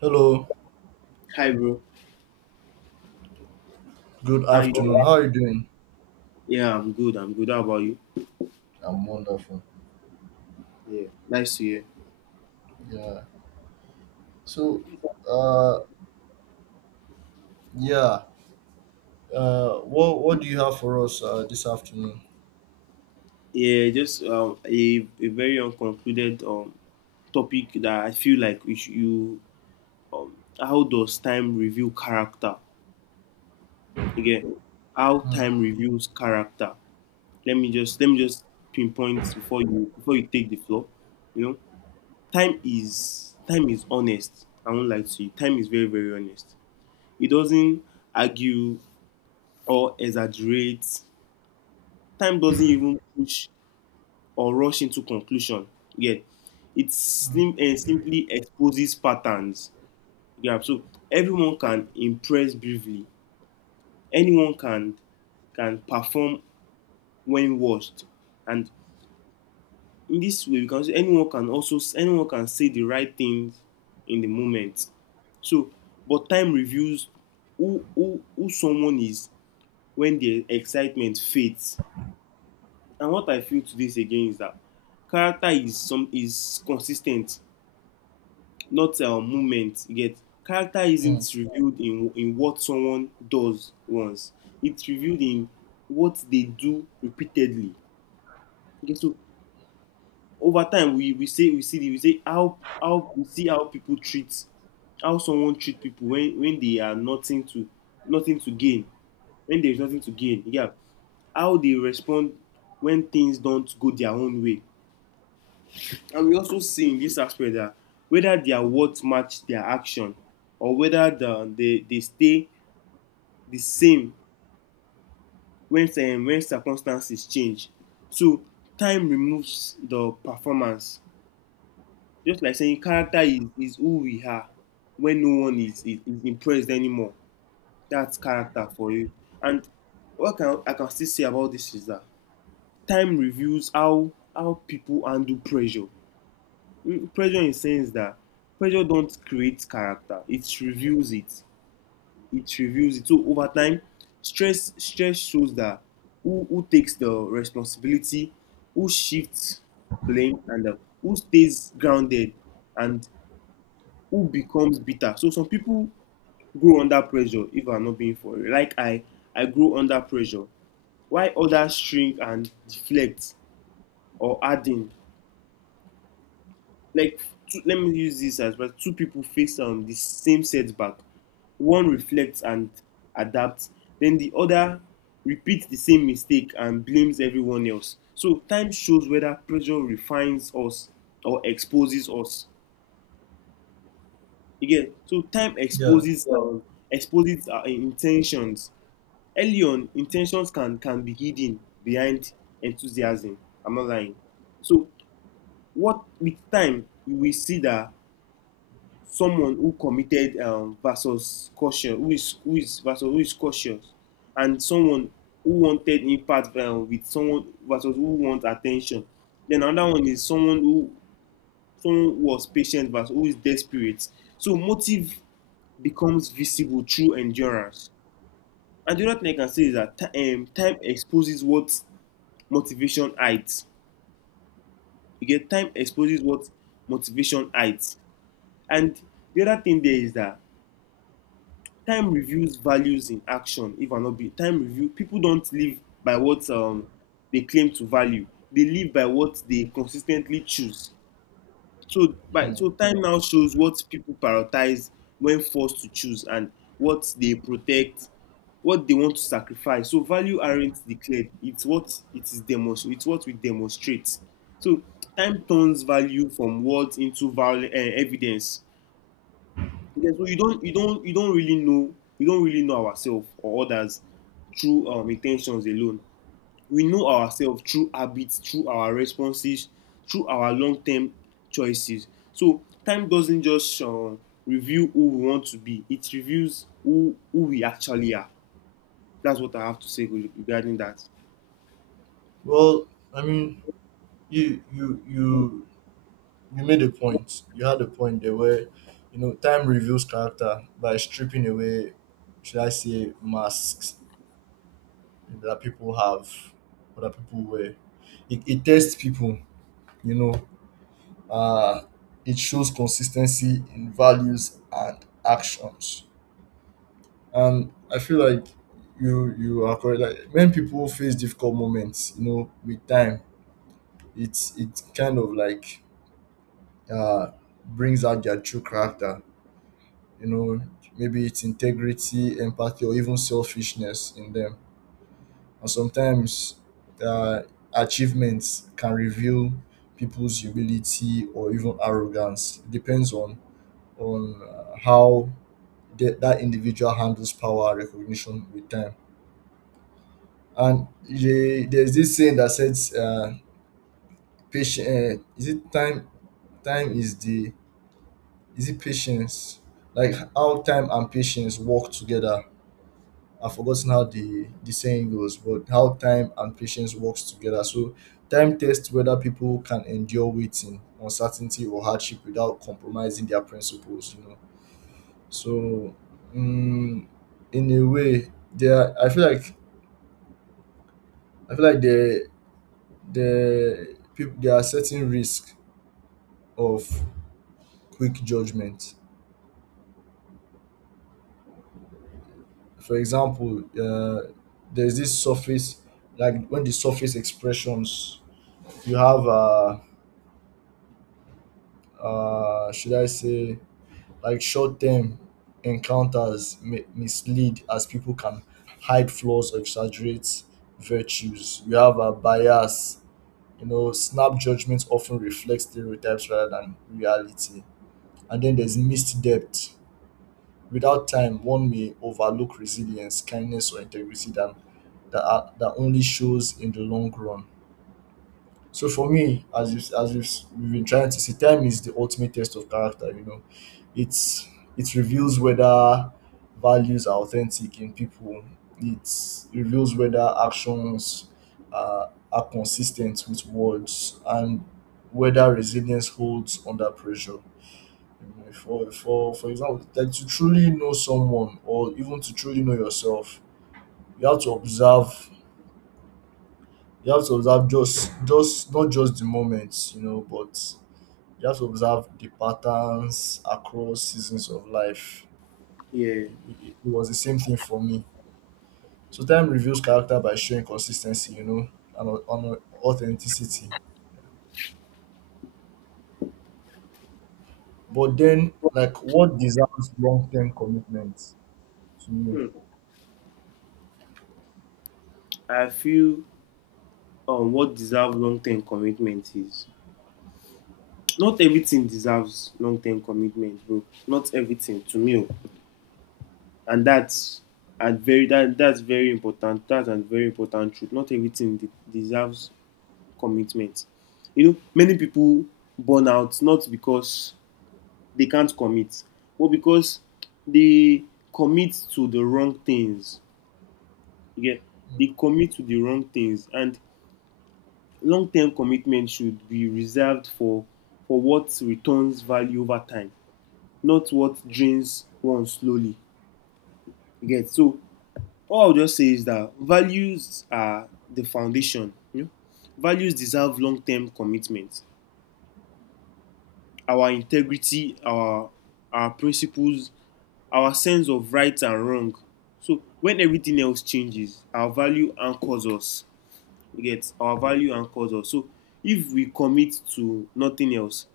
Hello, Hi, bro. good How you afternoon. doing? How are you doing? Yeah, I'm good. How about you? I'm wonderful. Yeah, nice to hear. Yeah. So, uh, yeah. What do you have for us this afternoon? Just a very unconcluded topic that I feel like we should, you how does time reveal character? Again, how Hmm, time reveals character. Let me just pinpoint before you take the floor. You know, time is honest. I won't lie to you. Time is very honest. It doesn't argue or exaggerate. Time doesn't even push or rush into conclusion. Yeah, it hmm, slim, and simply exposes patterns. Yeah, so everyone can impress briefly. Anyone can perform when watched, and in this way, we can say anyone can say the right things in the moment. So, but time reveals who someone is when the excitement fades. And what I feel to this again is that character is consistent, ten t not a movement you get. character isn't hmm. revealed in in what someone does once. It's revealed in what they do repeatedly. Okay, so over time, we say we see the we say how we see how people treat, how someone treat people when they are nothing to gain, when there is nothing to gain. Yeah, how they respond when things don't go their own way. And we also see in this aspect that whether their words match their action, or whether they stay the same when circumstances change. So time removes the performance. Just like saying character is who we are when no one is impressed anymore. That's character for you. And I can still say about this is that time reveals how people handle pressure. Mm, pressure in sense that pressure don't create character, it reveals it. So over time, stress shows that who takes the responsibility, who shifts blame, and who stays grounded, and who becomes bitter. So some people grow under pressure. If I'm not being for real, like I grow under pressure. Why others shrink and deflect or harden. Like, two, let me use this as well two people face the same setback. One reflects and adapts, then the other repeats the same mistake and blames everyone else. So time shows whether pressure refines us or exposes us. Again, so time Yeah. exposes exposes our intentions. Early on, intentions can be hidden behind enthusiasm. I'm not lying. So what with time you will see that someone who committed versus who is cautious, and someone who wanted impact with someone versus who wants attention. Then another one is someone who someone was patient versus who is desperate. So motive becomes visible through endurance. And the other thing I can say is that time exposes what motivation hides. You get, time exposes what motivation hides. And the other thing there is that time reviews values in action. If I'm not be Time review, people don't live by what they claim to value. They live by what they consistently choose. so by hmm. so time now shows what people prioritize when forced to choose, and what they protect, what they want to sacrifice. So value aren't declared, it's what we demonstrate. So time turns value from words into evidence. Yeah, so you don't you don't you don't really know we don't really know ourselves or others through intentions alone. We know ourselves through habits, through our responses, through our long-term choices. So time doesn't just reveal who we want to be; it reveals who we actually are. That's what I have to say regarding that. Well, I mean, you you you you made a point. You had a point there where, you know, time reveals character by stripping away, should I say, masks that people have, or that people wear. It tests people, you know. uh, it shows consistency in values and actions. And I feel like you are correct. Like when people face difficult moments, you know, with time, it kind of like uh, brings out their true character. You know, maybe it's integrity, empathy, or even selfishness in them. And sometimes uh, achievements can reveal people's humility or even arrogance. Depends on how that individual handles power recognition with time. And there's this saying that says, "Patient is it time? Time is the is it patience? Like how time and patience work together." I've forgotten how the saying goes, but how time and patience works together. So time tests whether people can endure waiting, uncertainty, or hardship without compromising their principles. You know. So, mm, in a way, there I feel like I feel like the there are certain risk of quick judgment. For example, there's this surface like when the surface expressions you have should I say like short term encounters mislead as people can hide flaws or exaggerate virtues. You have a bias, you know, snap judgments often reflect stereotypes rather than reality. And then there's missed depth. Without time, one may overlook resilience, kindness, or integrity that that only shows in the long run. So for me, as we've been trying to see, time is the ultimate test of character. You know, it's it reveals whether values are authentic in people. It reveals whether actions are consistent with words, and whether resilience holds under pressure. You know, for, example, like to truly know someone or even to truly know yourself, you have to observe, just not just the moments, you know, but you have to observe the patterns across seasons of life. Yeah, It was the same thing for me. So time reveals character by showing consistency, you know, and authenticity. But then, like, what deserves long-term commitment to you? I feel what deserves long-term commitment is, not everything deserves long-term commitment, bro. Not everything to me. Oh. And that's very important. That's a very important truth. Not everything deserves commitment. You know, many people burn out not because they can't commit, but because they commit to the wrong things. Yeah, they commit to the wrong things, and long-term commitment should be reserved for what returns value over time, not what drains one slowly. You get, so all I'll just say is that values are the foundation. You know? Values deserve long-term commitment. Our integrity, our principles, our sense of right and wrong. So when everything else changes, our value anchors us. You get, our value anchors us. So if we commit to nothing else,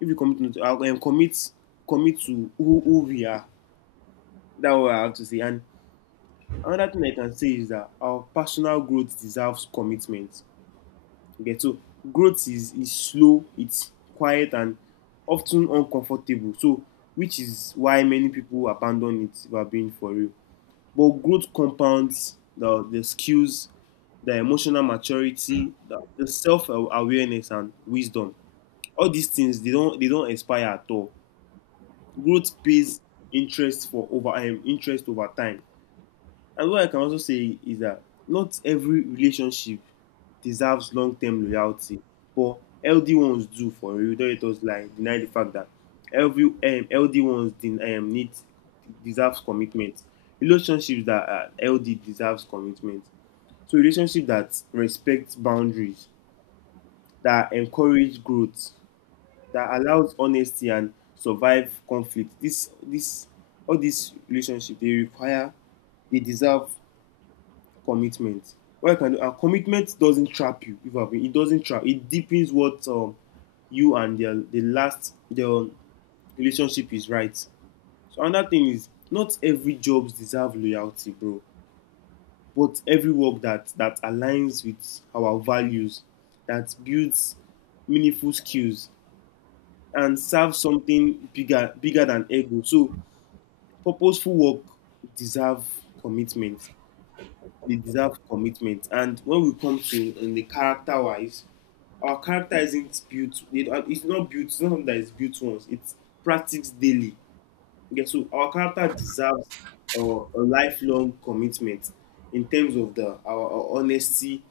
if we commit to commit to who we are, that's what I have to say. And another thing I can say is that our personal growth deserves commitment. Okay, so growth is slow, it's quiet, and often uncomfortable. So, which is why many people abandon it, if we're being for real. But growth compounds the skills, the emotional maturity, the self awareness, and wisdom. All these things, they don't expire at all. Growth pays interest over time. And what I can also say is that not every relationship deserves long term loyalty, but healthy ones do for real. Don't let us lie, deny the fact that every healthy ones de- need deserves commitment. Relationships that are healthy deserves commitment. So relationship that respects boundaries, that encourage growth, that allows honesty and survive conflict. This All these relationship they require, they deserve commitment. What I can do, and commitment doesn't trap you. If I've been, it doesn't trap. It deepens what you and the last the relationship is right. So another thing is, not every jobs deserve loyalty, bro. But every work that aligns with our values, that builds meaningful skills and serves something bigger than ego. So purposeful work deserve commitment. And when we come to in the character wise, our character isn't built. It, it's not built. It's not something that is built once. It's practiced daily. Okay, so our character deserves a lifelong commitment in terms of the our honesty,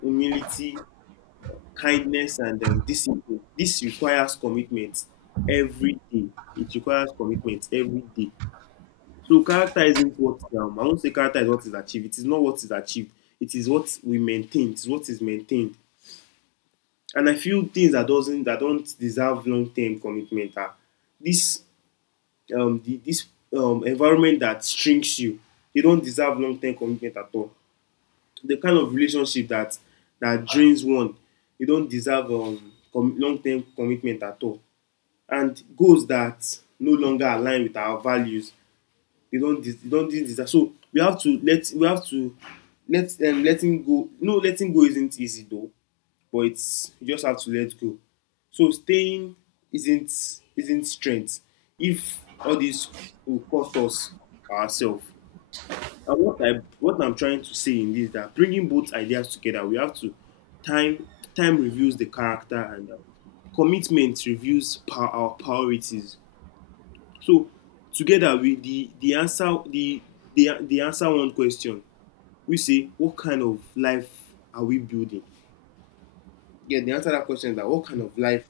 humility, kindness, and discipline. This requires commitment every day. It requires commitment every day. So character isn't what I won't say character is what is achieved. It is not what is achieved. It is what we maintain. It is what is maintained. And I feel things that doesn't that don't deserve long term commitment are this this environment that strings you. They don't deserve long term commitment at all. The kind of relationship that drains one, you don't deserve long term commitment at all. And goals that no longer align with our values, they don't do this. So we have to let, we have to let, letting go isn't easy though, but it's, you just have to let go. So staying isn't strength if all this will cost us ourselves. And what I'm trying to say in this is that, bringing both ideas together, we have to, time, time reveals the character, and commitment reveals our priorities. So together, we the answer one question. We say, what kind of life are we building? Yeah, the answer to that question is that, what kind of life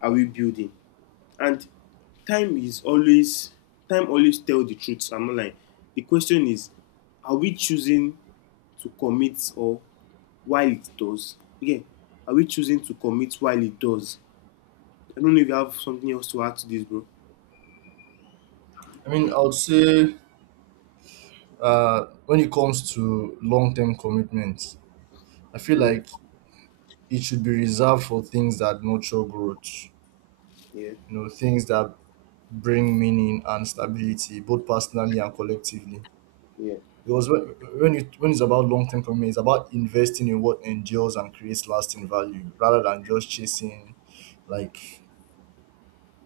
are we building? And time is always time always tell the truth. I'm not lying. The question is, are we choosing to commit or while it does? Yeah, are we choosing to commit while it does? I don't know if you have something else to add to this, bro. I mean, I would say when it comes to long term commitment, I feel Mm, like it should be reserved for things that nurture growth, yeah, you know, things that bring meaning and stability, both personally and collectively. yeah. Because when it's about long term commitment, it's about investing in what endures and creates lasting value rather than just chasing like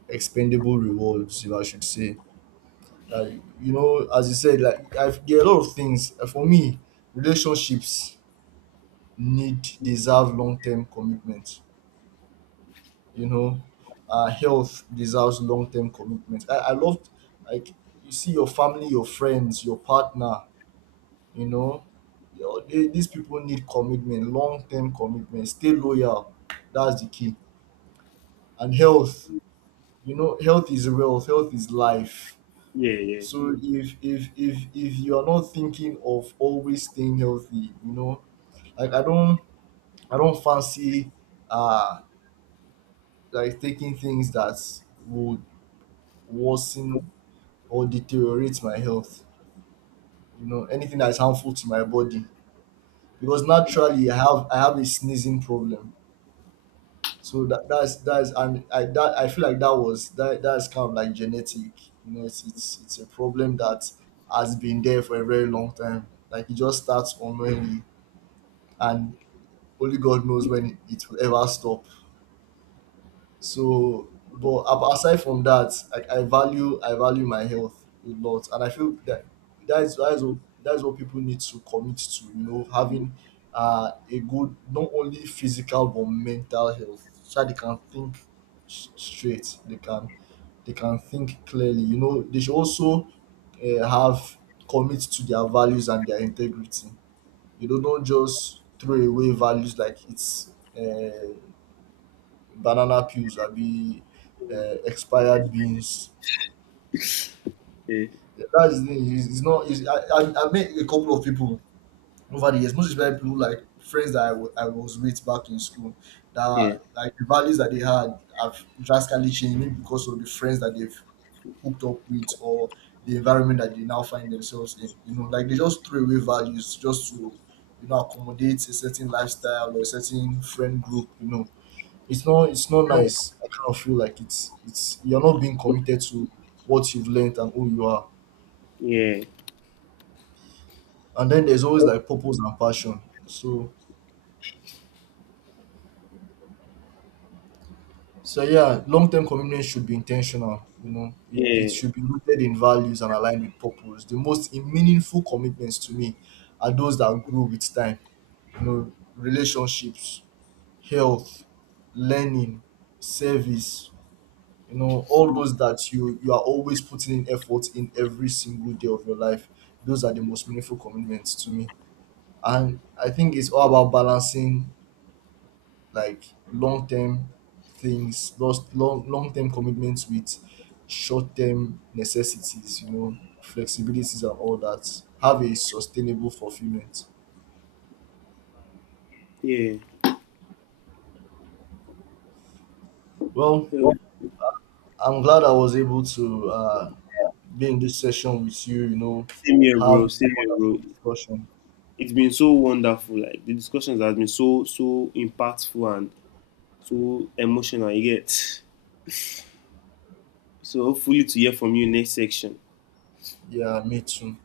expendable rewards, if I should say. Like, you know, as you said, like I've, there are a lot of things. For me, relationships need deserve long term commitment. You know, health deserves long term commitment. I love, like, you see your family, your friends, your partner, you know, yo, they, these people need commitment, long-term commitment, stay loyal. That's the key. And health, you know, health is wealth, health is life. Yeah, yeah. So if you are not thinking of always staying healthy, you know, like I don't fancy uh like taking things that would worsen or deteriorate my health, you know, anything that's harmful to my body. Because naturally I have a sneezing problem. So that's, and I feel like that that's kind of like genetic. You know, it's a problem that has been there for a very long time. Like it just starts unknowingly, and only God knows when it will ever stop. So, but aside from that, like I value my health a lot, and I feel that that is that is what that is what people need to commit to. You know, having a good not only physical but mental health, so that they can think straight. They can think clearly. You know, they should also have commit to their values and their integrity. You know, don't just throw away values like it's. Uh, banana peels, I be, Okay. Expired beans. Yeah. Yeah, that's the thing. It's not. It's, I met a couple of people over the years. Most especially people like friends that I was with back in school. Yeah, That, like, the values that they had have drastically changed, maybe because of the friends that they've hooked up with, or the environment that they now find themselves in. You know, like they just throw away values just to, you know, accommodate a certain lifestyle or a certain friend group. You know, it's not nice. I kind of feel like it's you're not being committed to what you've learned and who you are. yeah, And then there's always like purpose and passion. So yeah, long term commitment should be intentional, you know. It yeah, should be rooted in values and aligned with purpose. The most meaningful commitments to me are those that grow with time. You know, relationships, health, learning, service, you know, all those that you are always putting in effort in every single day of your life, those are the most meaningful commitments to me. And I think it's all about balancing, like, long-term things, those long-term commitments with short-term necessities, you know, flexibilities and all that have a sustainable fulfillment. yeah. Well, So, I'm glad I was able to be in this session with you, you know, same here, bro. have this Same here, bro. wonderful discussion. It's been so wonderful. Like the discussions have been so impactful and so emotional. You get, so hopefully to hear from you next section. Yeah, me too.